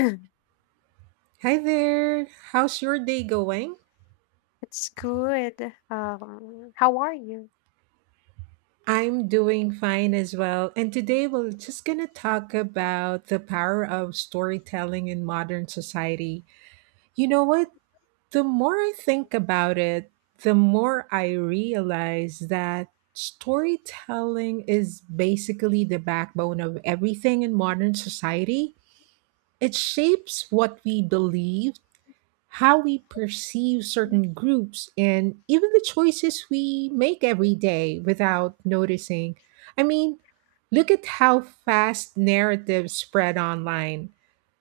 Hi there. How's your day going? It's good. How are you? I'm doing fine as well. And today we're just going to talk about the power of storytelling in modern society. You know what? The more I think about it, the more I realize that storytelling is basically the backbone of everything in modern society. It shapes what we believe, how we perceive certain groups and even the choices we make every day without noticing. I mean, look at how fast narratives spread online.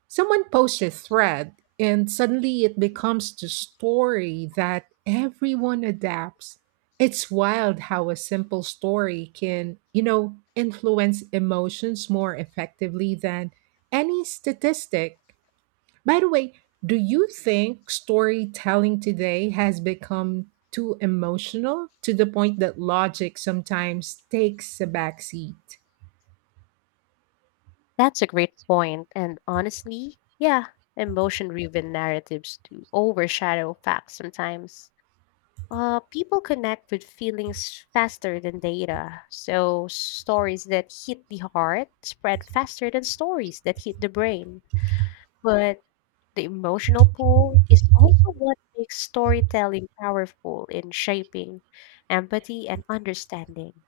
Someone posts a thread, and suddenly it becomes the story that everyone adapts. It's wild how a simple story can influence emotions more effectively than any statistic. By the way, do you think storytelling today has become too emotional to the point that logic sometimes takes a back seat? That's a great point. And honestly, yeah, emotion-driven narratives do overshadow facts sometimes. People connect with feelings faster than data, so stories that hit the heart spread faster than stories that hit the brain. But the emotional pull is also what makes storytelling powerful in shaping empathy and understanding.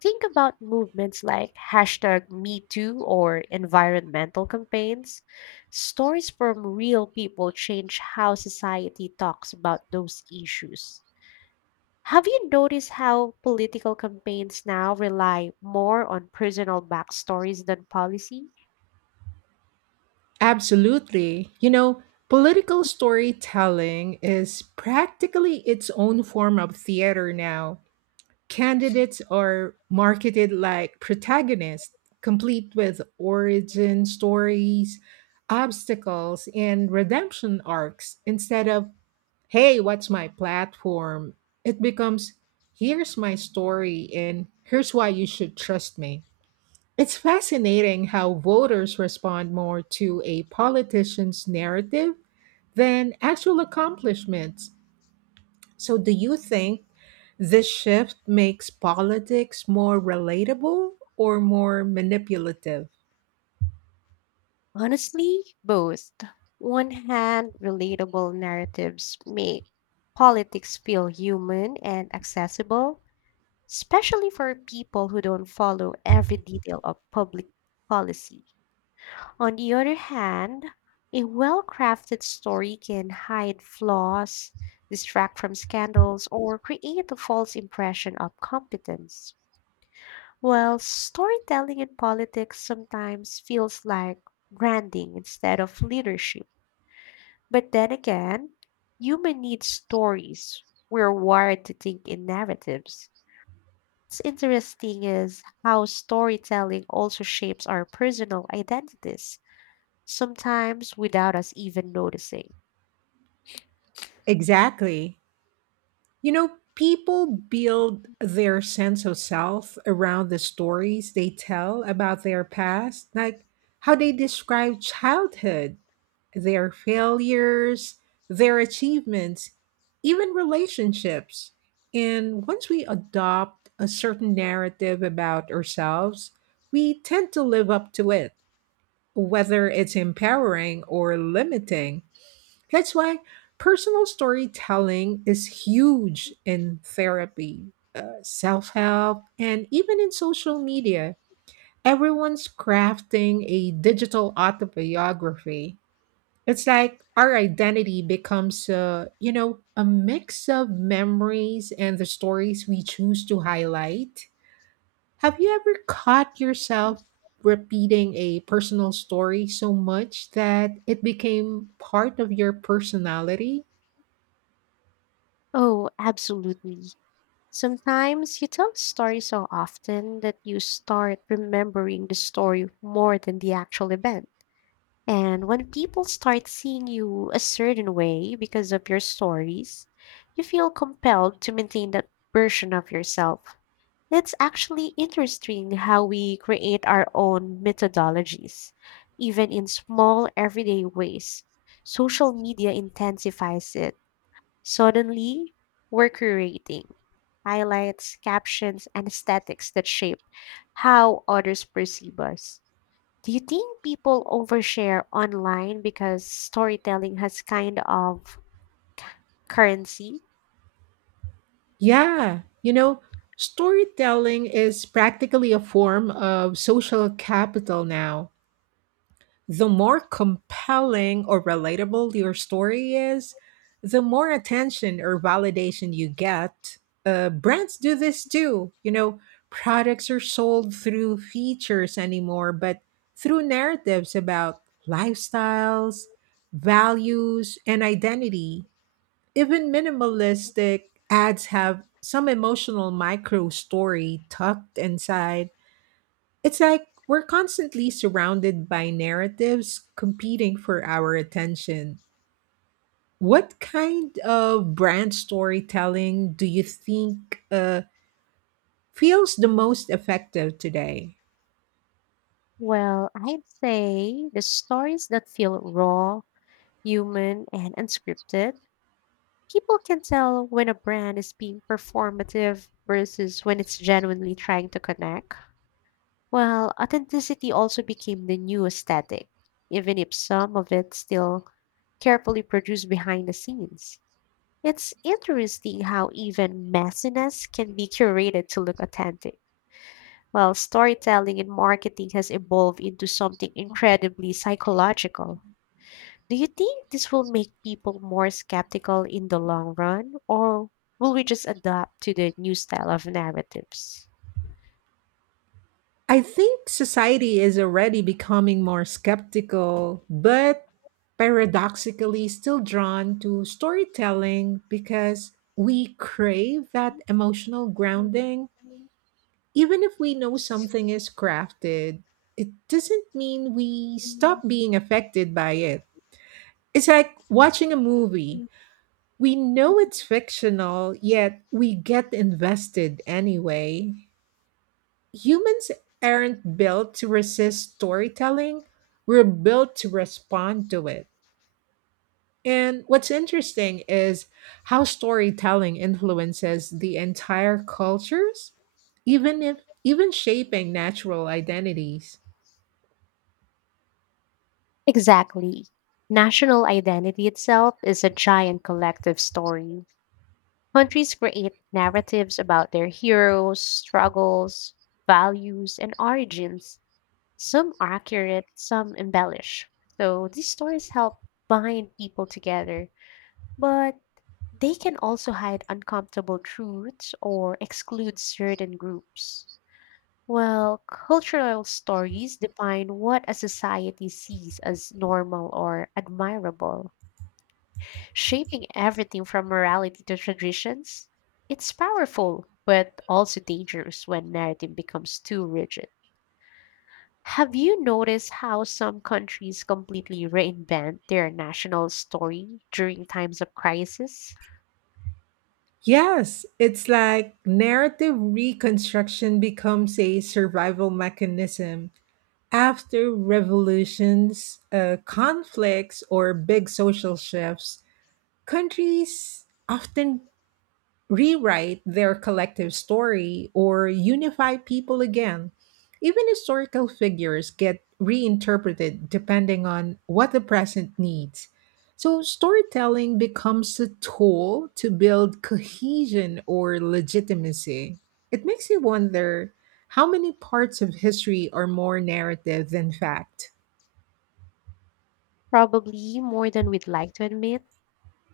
Think about movements like hashtag Me Too or environmental campaigns. Stories from real people change how society talks about those issues. Have you noticed how political campaigns now rely more on personal backstories than policy? Absolutely. Political storytelling is practically its own form of theater now. Candidates are marketed like protagonists, complete with origin stories, obstacles, and redemption arcs instead of hey, what's my platform? It becomes, here's my story and here's why you should trust me. It's fascinating how voters respond more to a politician's narrative than actual accomplishments. So, do you think this shift makes politics more relatable or more manipulative? Honestly, both. One hand, relatable narratives make politics feel human and accessible, especially for people who don't follow every detail of public policy. On the other hand, a well crafted story can hide flaws, distract from scandals, or create a false impression of competence. While storytelling in politics sometimes feels like branding instead of leadership. But then again, human needs stories. We're wired to think in narratives. What's interesting is how storytelling also shapes our personal identities, sometimes without us even noticing. Exactly. People build their sense of self around the stories they tell about their past, like how they describe childhood, their failures, their achievements, even relationships. And once we adopt a certain narrative about ourselves, we tend to live up to it, whether it's empowering or limiting. That's why personal storytelling is huge in therapy, self help, and even in social media. Everyone's crafting a digital autobiography. It's like our identity becomes, a mix of memories and the stories we choose to highlight. Have you ever caught yourself repeating a personal story so much that it became part of your personality? Oh, absolutely. Sometimes you tell a story so often that you start remembering the story more than the actual event. And when people start seeing you a certain way because of your stories, you feel compelled to maintain that version of yourself. That's actually interesting how we create our own methodologies, even in small everyday ways. Social media intensifies it. Suddenly, we're curating highlights, captions, and aesthetics that shape how others perceive us. Do you think people overshare online because storytelling has kind of currency? Yeah, storytelling is practically a form of social capital now. The more compelling or relatable your story is, the more attention or validation you get. Brands do this too. Products are sold through features anymore, but through narratives about lifestyles, values, and identity even minimalistic ads have some emotional micro story tucked inside. It's like we're constantly surrounded by narratives competing for our attention. What kind of brand storytelling do you think feels the most effective today? Well, I'd say the stories that feel raw, human and unscripted. People can tell when a brand is being performative versus when it's genuinely trying to connect. Well, authenticity also became the new aesthetic, even if some of it still carefully produced behind the scenes. It's interesting how even messiness can be curated to look authentic. While storytelling and marketing has evolved into something incredibly psychological. Do you think this will make people more skeptical in the long run, or will we just adapt to the new style of narratives? I think society is already becoming more skeptical, but paradoxically still drawn to storytelling because we crave that emotional grounding. Even if we know something is crafted, it doesn't mean we stop being affected by it. It's like watching a movie. We know it's fictional, yet we get invested anyway. Humans aren't built to resist storytelling. We're built to respond to it. And what's interesting is how storytelling influences the entire cultures, even if even shaping natural identities. Exactly. National identity itself is a giant collective story. Countries create narratives about their heroes, struggles, values, and origins. Some are accurate, some embellish. So these stories help bind people together. But they can also hide uncomfortable truths or exclude certain groups. Well, cultural stories define what a society sees as normal or admirable, shaping everything from morality to traditions. It's powerful, but also dangerous when narrative becomes too rigid. Have you noticed how some countries completely reinvent their national story during times of crisis? Yes, it's like narrative reconstruction becomes a survival mechanism after revolutions, conflicts, or big social shifts. Countries often rewrite their collective story or unify people again. Even historical figures get reinterpreted depending on what the present needs. So, storytelling becomes a tool to build cohesion or legitimacy. It makes you wonder how many parts of history are more narrative than fact? Probably more than we'd like to admit.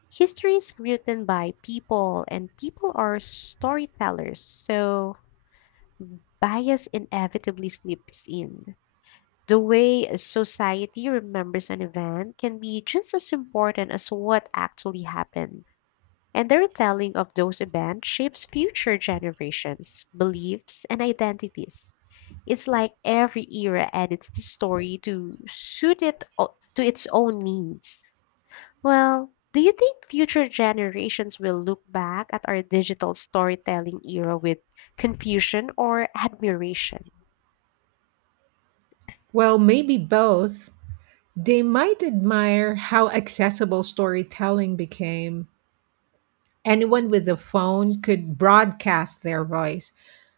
History is written by people and people are storytellers, so bias inevitably slips in. The way a society remembers an event can be just as important as what actually happened, and the retelling of those events shapes future generations beliefs and identities. It's like every era edits the story to suit to its own needs. Well, do you think future generations will look back at our digital storytelling era with confusion or admiration? Well, maybe both. They might admire how accessible storytelling became. Anyone with a phone could broadcast their voice,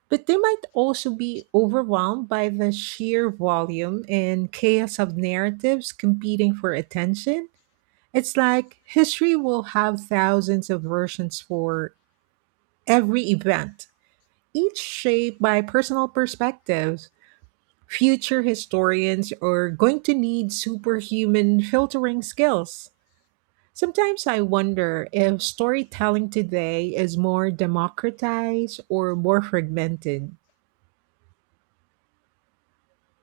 but they might also be overwhelmed by the sheer volume and chaos of narratives competing for attention. It's like history will have thousands of versions for every event, each shaped by personal perspectives. Future historians are going to need superhuman filtering skills. Sometimes I wonder if storytelling today is more democratized or more fragmented.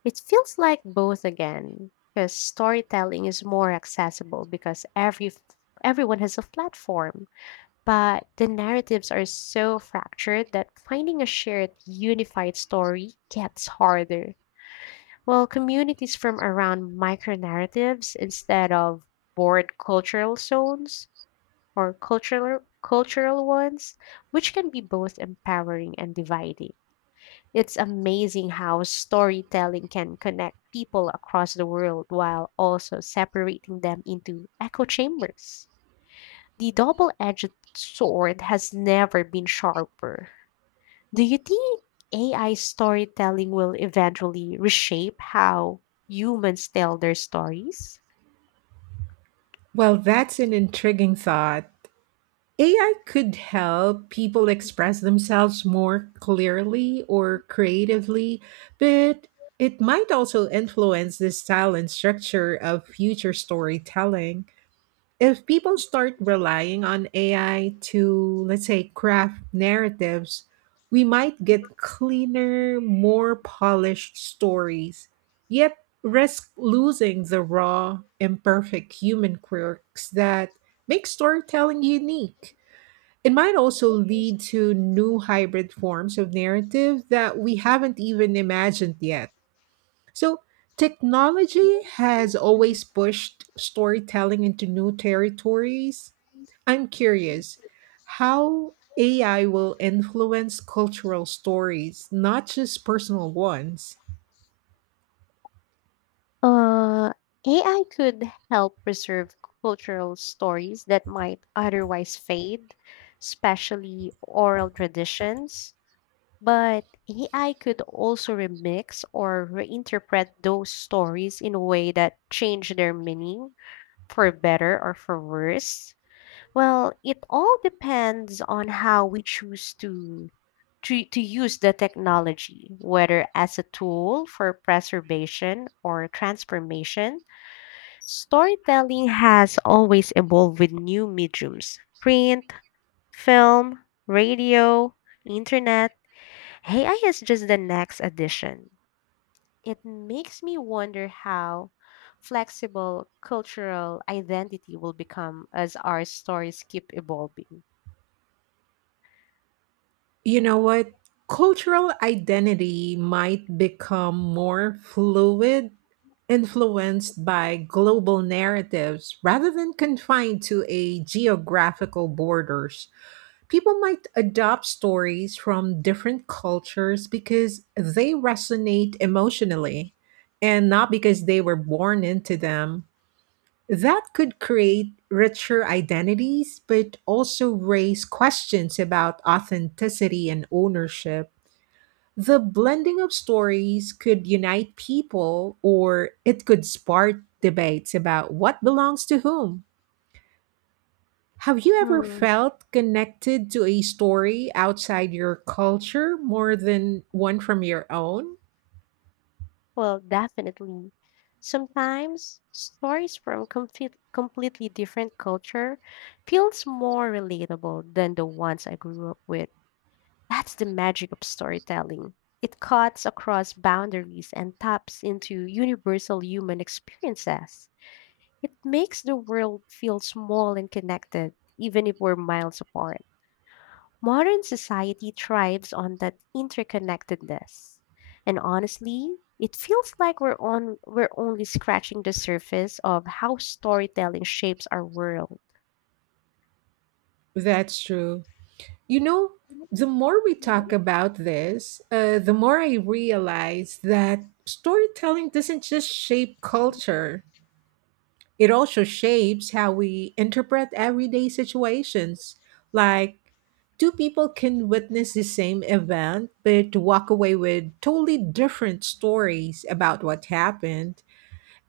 It feels like both again, because storytelling is more accessible because everyone has a platform, but the narratives are so fractured that finding a shared unified story gets harder. Well, communities from around micro narratives instead of board cultural zones or cultural ones, which can be both empowering and dividing. It's amazing how storytelling can connect people across the world while also separating them into echo chambers. The double-edged sword has never been sharper. Do you think AI storytelling will eventually reshape how humans tell their stories? Well, that's an intriguing thought. AI could help people express themselves more clearly or creatively, but it might also influence the style and structure of future storytelling. If people start relying on AI to, let's say, craft narratives, we might get cleaner, more polished stories, yet risk losing the raw, imperfect human quirks that make storytelling unique. It might also lead to new hybrid forms of narrative that we haven't even imagined yet. So, technology has always pushed storytelling into new territories. I'm curious how AI will influence cultural stories, not just personal ones. Uh, AI could help preserve cultural stories that might otherwise fade, especially oral traditions. But AI could also remix or reinterpret those stories in a way that change their meaning, for better or for worse. Well, it all depends on how we choose to use the technology, whether as a tool for preservation or transformation. Storytelling has always evolved with new mediums: print, film, radio, internet. AI is just the next addition. It makes me wonder how flexible cultural identity will become as our stories keep evolving. You know what? Cultural identity might become more fluid, influenced by global narratives rather than confined to a geographical borders. People might adopt stories from different cultures because they resonate emotionally and not because they were born into them. That could create richer identities, but also raise questions about authenticity and ownership. The blending of stories could unite people, or it could spark debates about what belongs to whom. Have you ever Hmm. felt connected to a story outside your culture more than one from your own? Well, definitely. Sometimes stories from completely different culture feels more relatable than the ones I grew up with. That's the magic of storytelling. It cuts across boundaries and taps into universal human experiences. It makes the world feel small and connected, even if we're miles apart. Modern society thrives on that interconnectedness. And honestly, it feels like we're only scratching the surface of how storytelling shapes our world. That's true. You know, the more we talk about this, the more I realize that storytelling doesn't just shape culture, it also shapes how we interpret everyday situations. Like, two people can witness the same event, but walk away with totally different stories about what happened.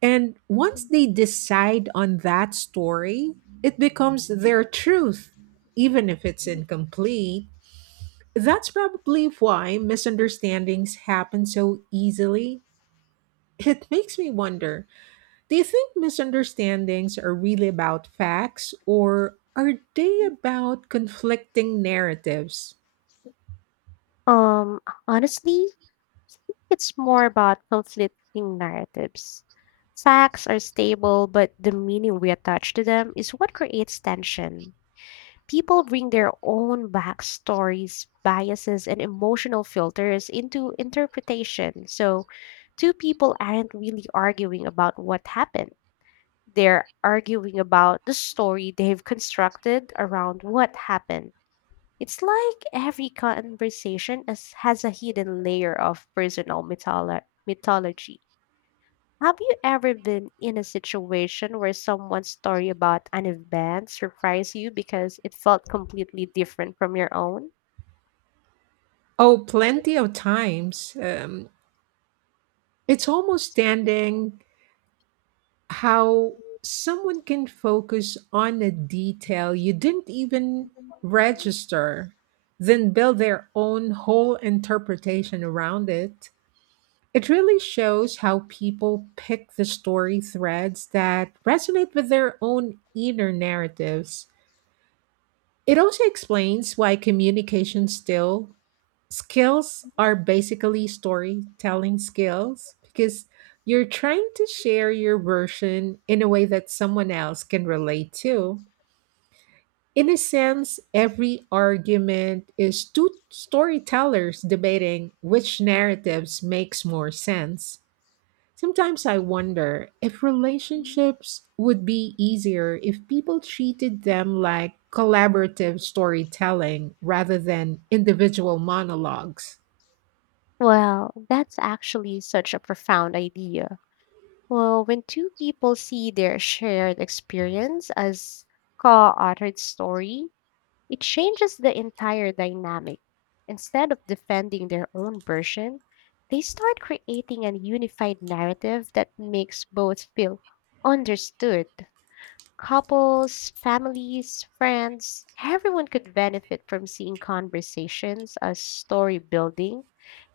And once they decide on that story, it becomes their truth, even if it's incomplete. That's probably why misunderstandings happen so easily. It makes me wonder, do you think misunderstandings are really about facts or are they about conflicting narratives? Um Honestly, it's more about conflicting narratives. Facts are stable, but the meaning we attach to them is what creates tension. People bring their own backstories, biases, and emotional filters into interpretation. So two people aren't really arguing about what happened. They're arguing about the story they've constructed around what happened. It's like every has a hidden layer of personal mythology. Have you ever been in a situation where someone's story about an event surprised you because it felt completely different from your own? Oh, plenty of times. It's almost standing how someone can focus on a detail you didn't even register, then build their own whole interpretation around it. It really shows how people pick the story threads that resonate with their own inner narratives. It also explains why communication still skills are basically storytelling skills because you're trying to share your version in a way that someone else can relate to. In a sense, every argument is two storytellers debating which narratives makes more sense. Sometimes I wonder if relationships would be easier if people treated them like collaborative storytelling rather than individual monologues. Well, that's actually such a profound idea. Well, when two people see their shared experience as co authored story, it changes the entire dynamic. Instead of defending their own version, they start creating a unified narrative that makes both feel understood. Couples, families, friends, everyone could benefit from seeing conversations as story building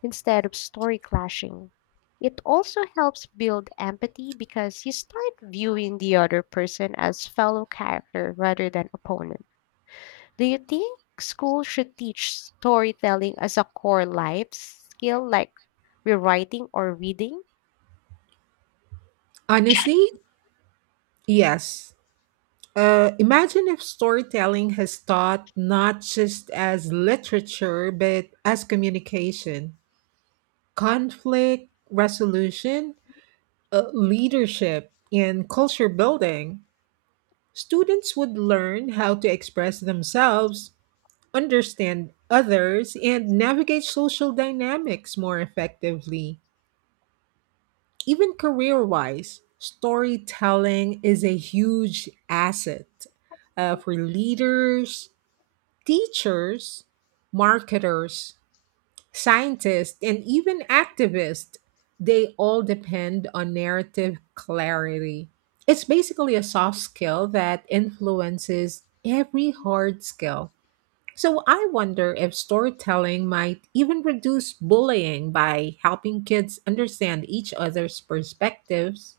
instead of story clashing. It also helps build empathy because you start viewing the other person as fellow character rather than opponent. Do you think school should teach storytelling as a core life skill like rewriting or reading? Honestly, yes. Imagine if storytelling has taught not just as literature but as communication, conflict resolution, leadership, and culture building. Students would learn how to express themselves understand others, and navigate social dynamics more effectively. Even career wise, storytelling is a huge asset for leaders, teachers, marketers, scientists, and even activists. They all depend on narrative clarity. It's basically a soft skill that influences every hard skill. So I wonder if storytelling might even reduce bullying by helping kids understand each other's perspectives.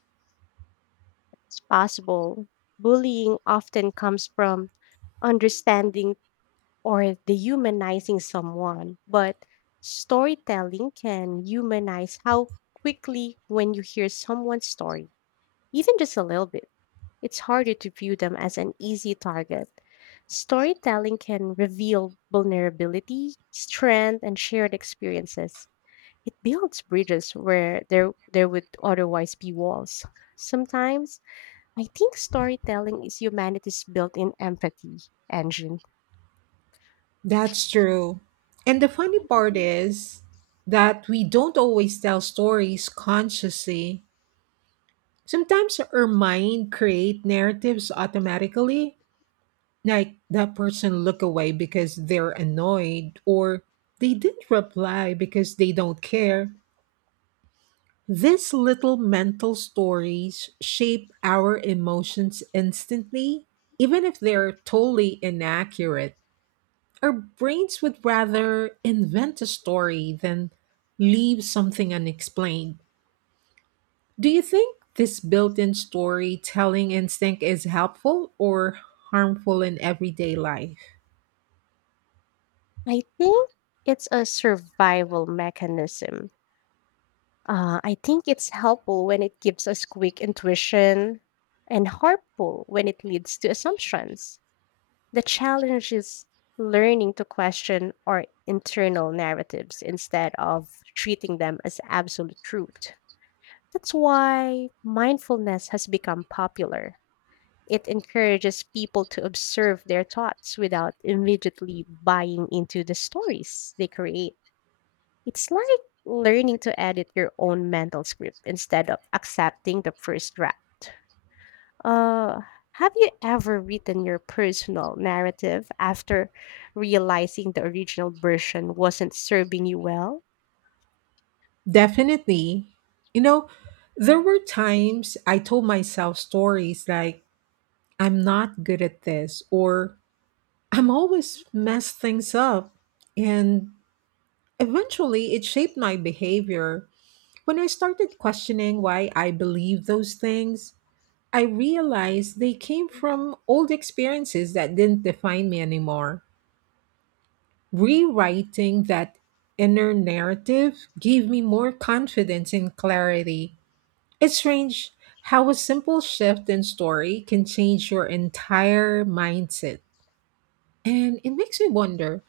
It's possible. Bullying often comes from understanding or dehumanizing someone, but storytelling can humanize how quickly. When you hear someone's story, even just a little bit, it's harder to view them as an easy target. Storytelling can reveal vulnerability, strength, and shared experiences. It builds bridges where there would otherwise be walls. Sometimes I think storytelling is humanity's built-in empathy engine. That's true. And the funny part is that we don't always tell stories consciously. Sometimes our mind create narratives automatically, like that person look away because they're annoyed or they didn't reply because they don't care. These little mental stories shape our emotions instantly, even if they're totally inaccurate. Our brains would rather invent a story than leave something unexplained. Do you think this built in storytelling instinct is helpful or harmful in everyday life? I think it's a survival mechanism. I think it's helpful when it gives us quick intuition and harmful when it leads to assumptions. The challenge is learning to question our internal narratives instead of treating them as absolute truth. That's why mindfulness has become popular. It encourages people to observe their thoughts without immediately buying into the stories they create. It's like learning to edit your own mental script instead of accepting the first draft. Uh, have you ever written your personal narrative after realizing the original version wasn't serving you well? Definitely. You know, there were times I told myself stories like, I'm not good at this, or I'm always messed things up. And eventually it shaped my behavior. When I started questioning why I believed those things, I realized they came from old experiences that didn't define me anymore. Rewriting that inner narrative gave me more confidence and clarity. It's strange how a simple shift in story can change your entire mindset. And it makes me wonder,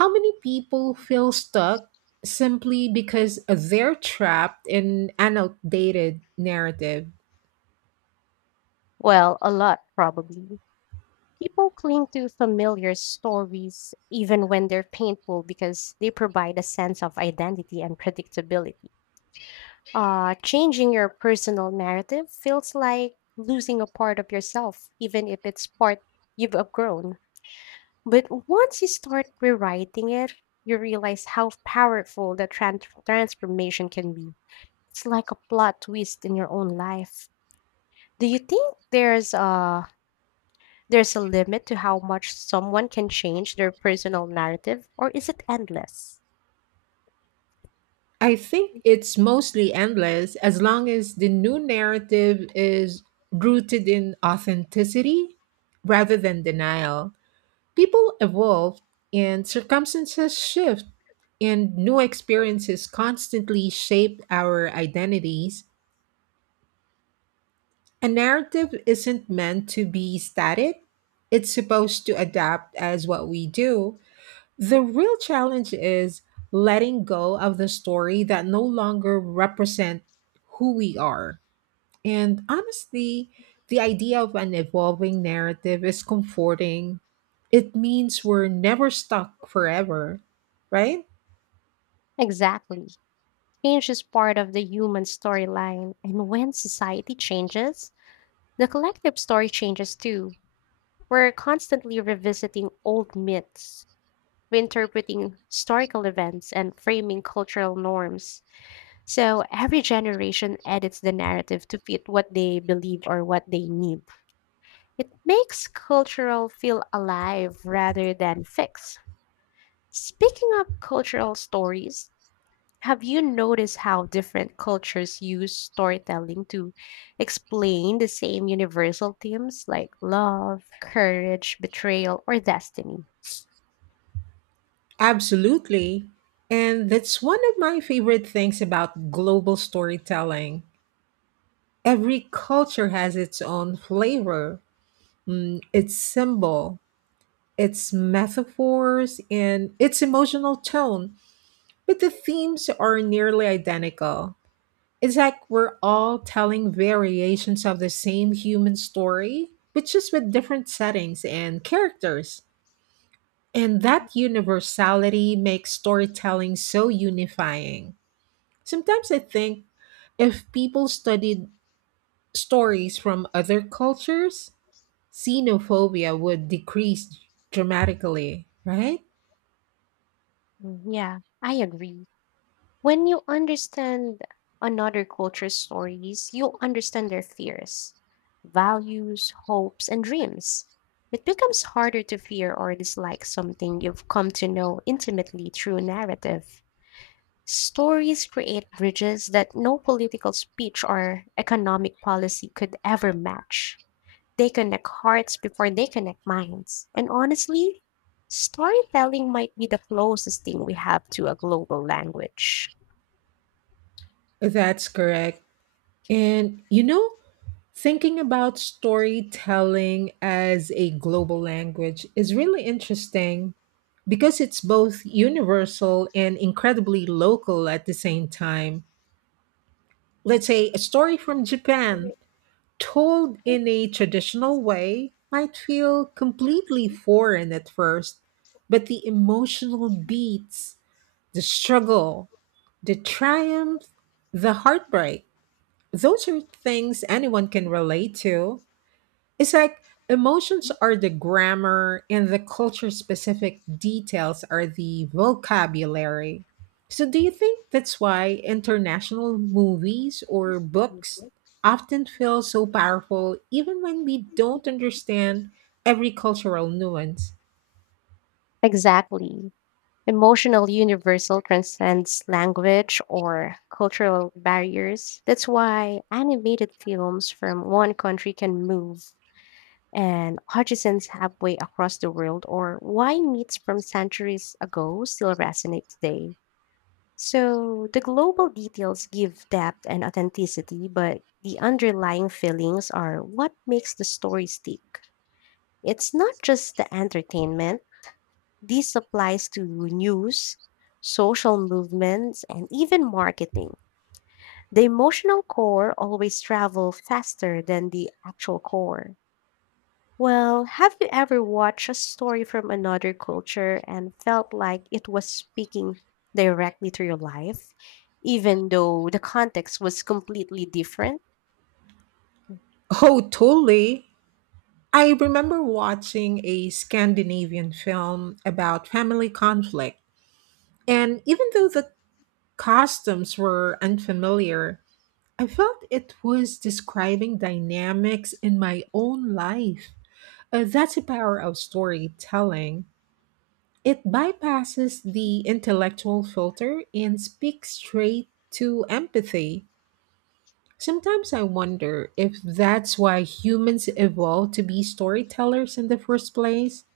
how many people feel stuck simply because they're trapped in an outdated narrative? Well, a lot, probably. People cling to familiar stories even when they're painful because they provide a sense of identity and predictability. Changing your personal narrative feels like losing a part of yourself, even if it's part you've outgrown. But once you start rewriting it, you realize how powerful the transformation can be. It's like a plot twist in your own life. Do you think there's a limit to how much someone can change their personal narrative, or is it endless? I think it's mostly endless as long as the new narrative is rooted in authenticity rather than denial. People evolve and circumstances shift, and new experiences constantly shape our identities. A narrative isn't meant to be static. It's supposed to adapt as what we do. The real challenge is letting go of the story that no longer represent who we are. And honestly, the idea of an evolving narrative is comforting. It means we're never stuck forever, right? Exactly. Change is part of the human storyline, and when society changes, the collective story changes too. We're constantly revisiting old myths, reinterpreting historical events, and framing cultural norms. So every generation edits the narrative to fit what they believe or what they need. It makes cultural feel alive rather than fixed. Speaking of cultural stories, have you noticed how different cultures use storytelling to explain the same universal themes like love, courage, betrayal, or destiny? Absolutely. And that's one of my favorite things about global storytelling. Every culture has its own flavor, its symbol, its metaphors, and its emotional tone, but the themes are nearly identical. It's like we're all telling variations of the same human story, but just with different settings and characters. And that universality makes storytelling so unifying. Sometimes I think if people studied stories from other cultures, xenophobia would decrease dramatically, right? Mm, yeah, I agree. When you understand another culture's stories, you understand their fears, values, hopes, and dreams. It becomes harder to fear or dislike something you've come to know intimately through narrative. Stories create bridges that no political speech or economic policy could ever match. They connect hearts before they connect minds. And honestly, storytelling might be the closest thing we have to a global language. That's correct. And thinking about storytelling as a global language is really interesting because it's both universal and incredibly local at the same time. Let's say a story from Japan told in a traditional way might feel completely foreign at first, but the emotional beats, the struggle, the triumph, the heartbreak. Those are things anyone can relate to. It's like emotions are the grammar and the culture specific details are the vocabulary. So, do you think that's why international movies or books often feel so powerful even when we don't understand every cultural nuance? Exactly. Emotional universal transcends language or cultural barriers. That's why animated films from one country can move and Hutchison's Halfway Across the World or Why Meats from Centuries Ago still resonate today. So the global details give depth and authenticity, but the underlying feelings are what makes the story stick. It's not just the entertainment, this applies to news, social movements, and even marketing. The emotional core always travel faster than the actual core. Well, have you ever watched a story from another culture and felt like it was speaking directly to your life, even though the context was completely different? Oh, totally. I remember watching a Scandinavian film about family conflict, and even though the costumes were unfamiliar, I felt it was describing dynamics in my own life. That's the power of storytelling. It bypasses the intellectual filter and speaks straight to empathy. Sometimes I wonder if that's why humans evolved to be storytellers in the first place.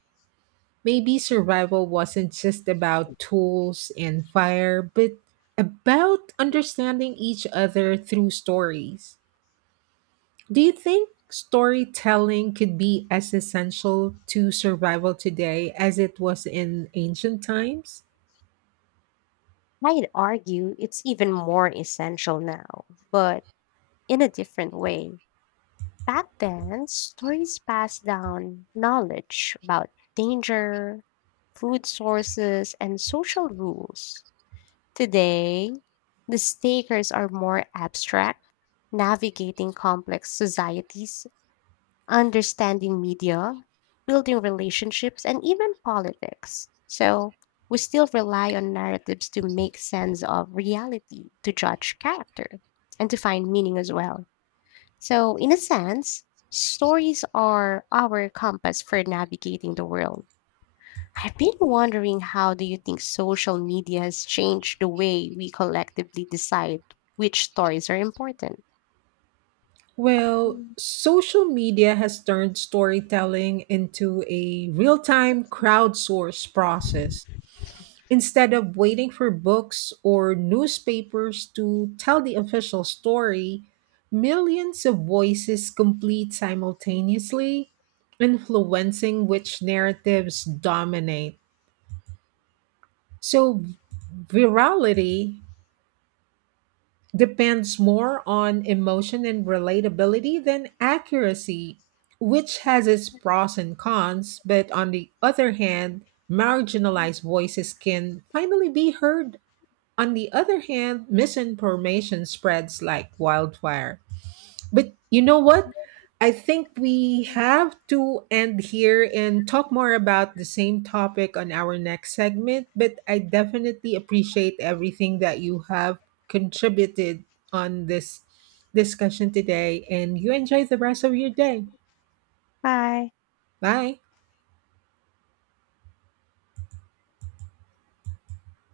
Maybe survival wasn't just about tools and fire, but about understanding each other through stories. Do you think storytelling could be as essential to survival today as it was in ancient times? I'd argue it's even more essential now, but in a different way. Back then, stories passed down knowledge about danger, food sources, and social rules. Today, the stakers are more abstract, navigating complex societies, understanding media, building relationships, and even politics. So we still rely on narratives to make sense of reality, to judge character, and to find meaning as well. So, in a sense, stories are our compass for navigating the world. I've been wondering, how do you think social media has changed the way we collectively decide which stories are important? Well, Mm. social media has turned storytelling into a real time crowdsourced process. Instead of waiting for books or newspapers to tell the official story, millions of voices complete simultaneously, influencing which narratives dominate. So, virality depends more on emotion and relatability than accuracy, which has its pros and cons, but on the other hand, marginalized voices can finally be heard. On the other hand, misinformation spreads like wildfire. But you know what? I think we have to end here and talk more about the same topic on our next segment. But I definitely appreciate everything that you have contributed on this discussion today, and you enjoy the rest of your day. Hi. Bye.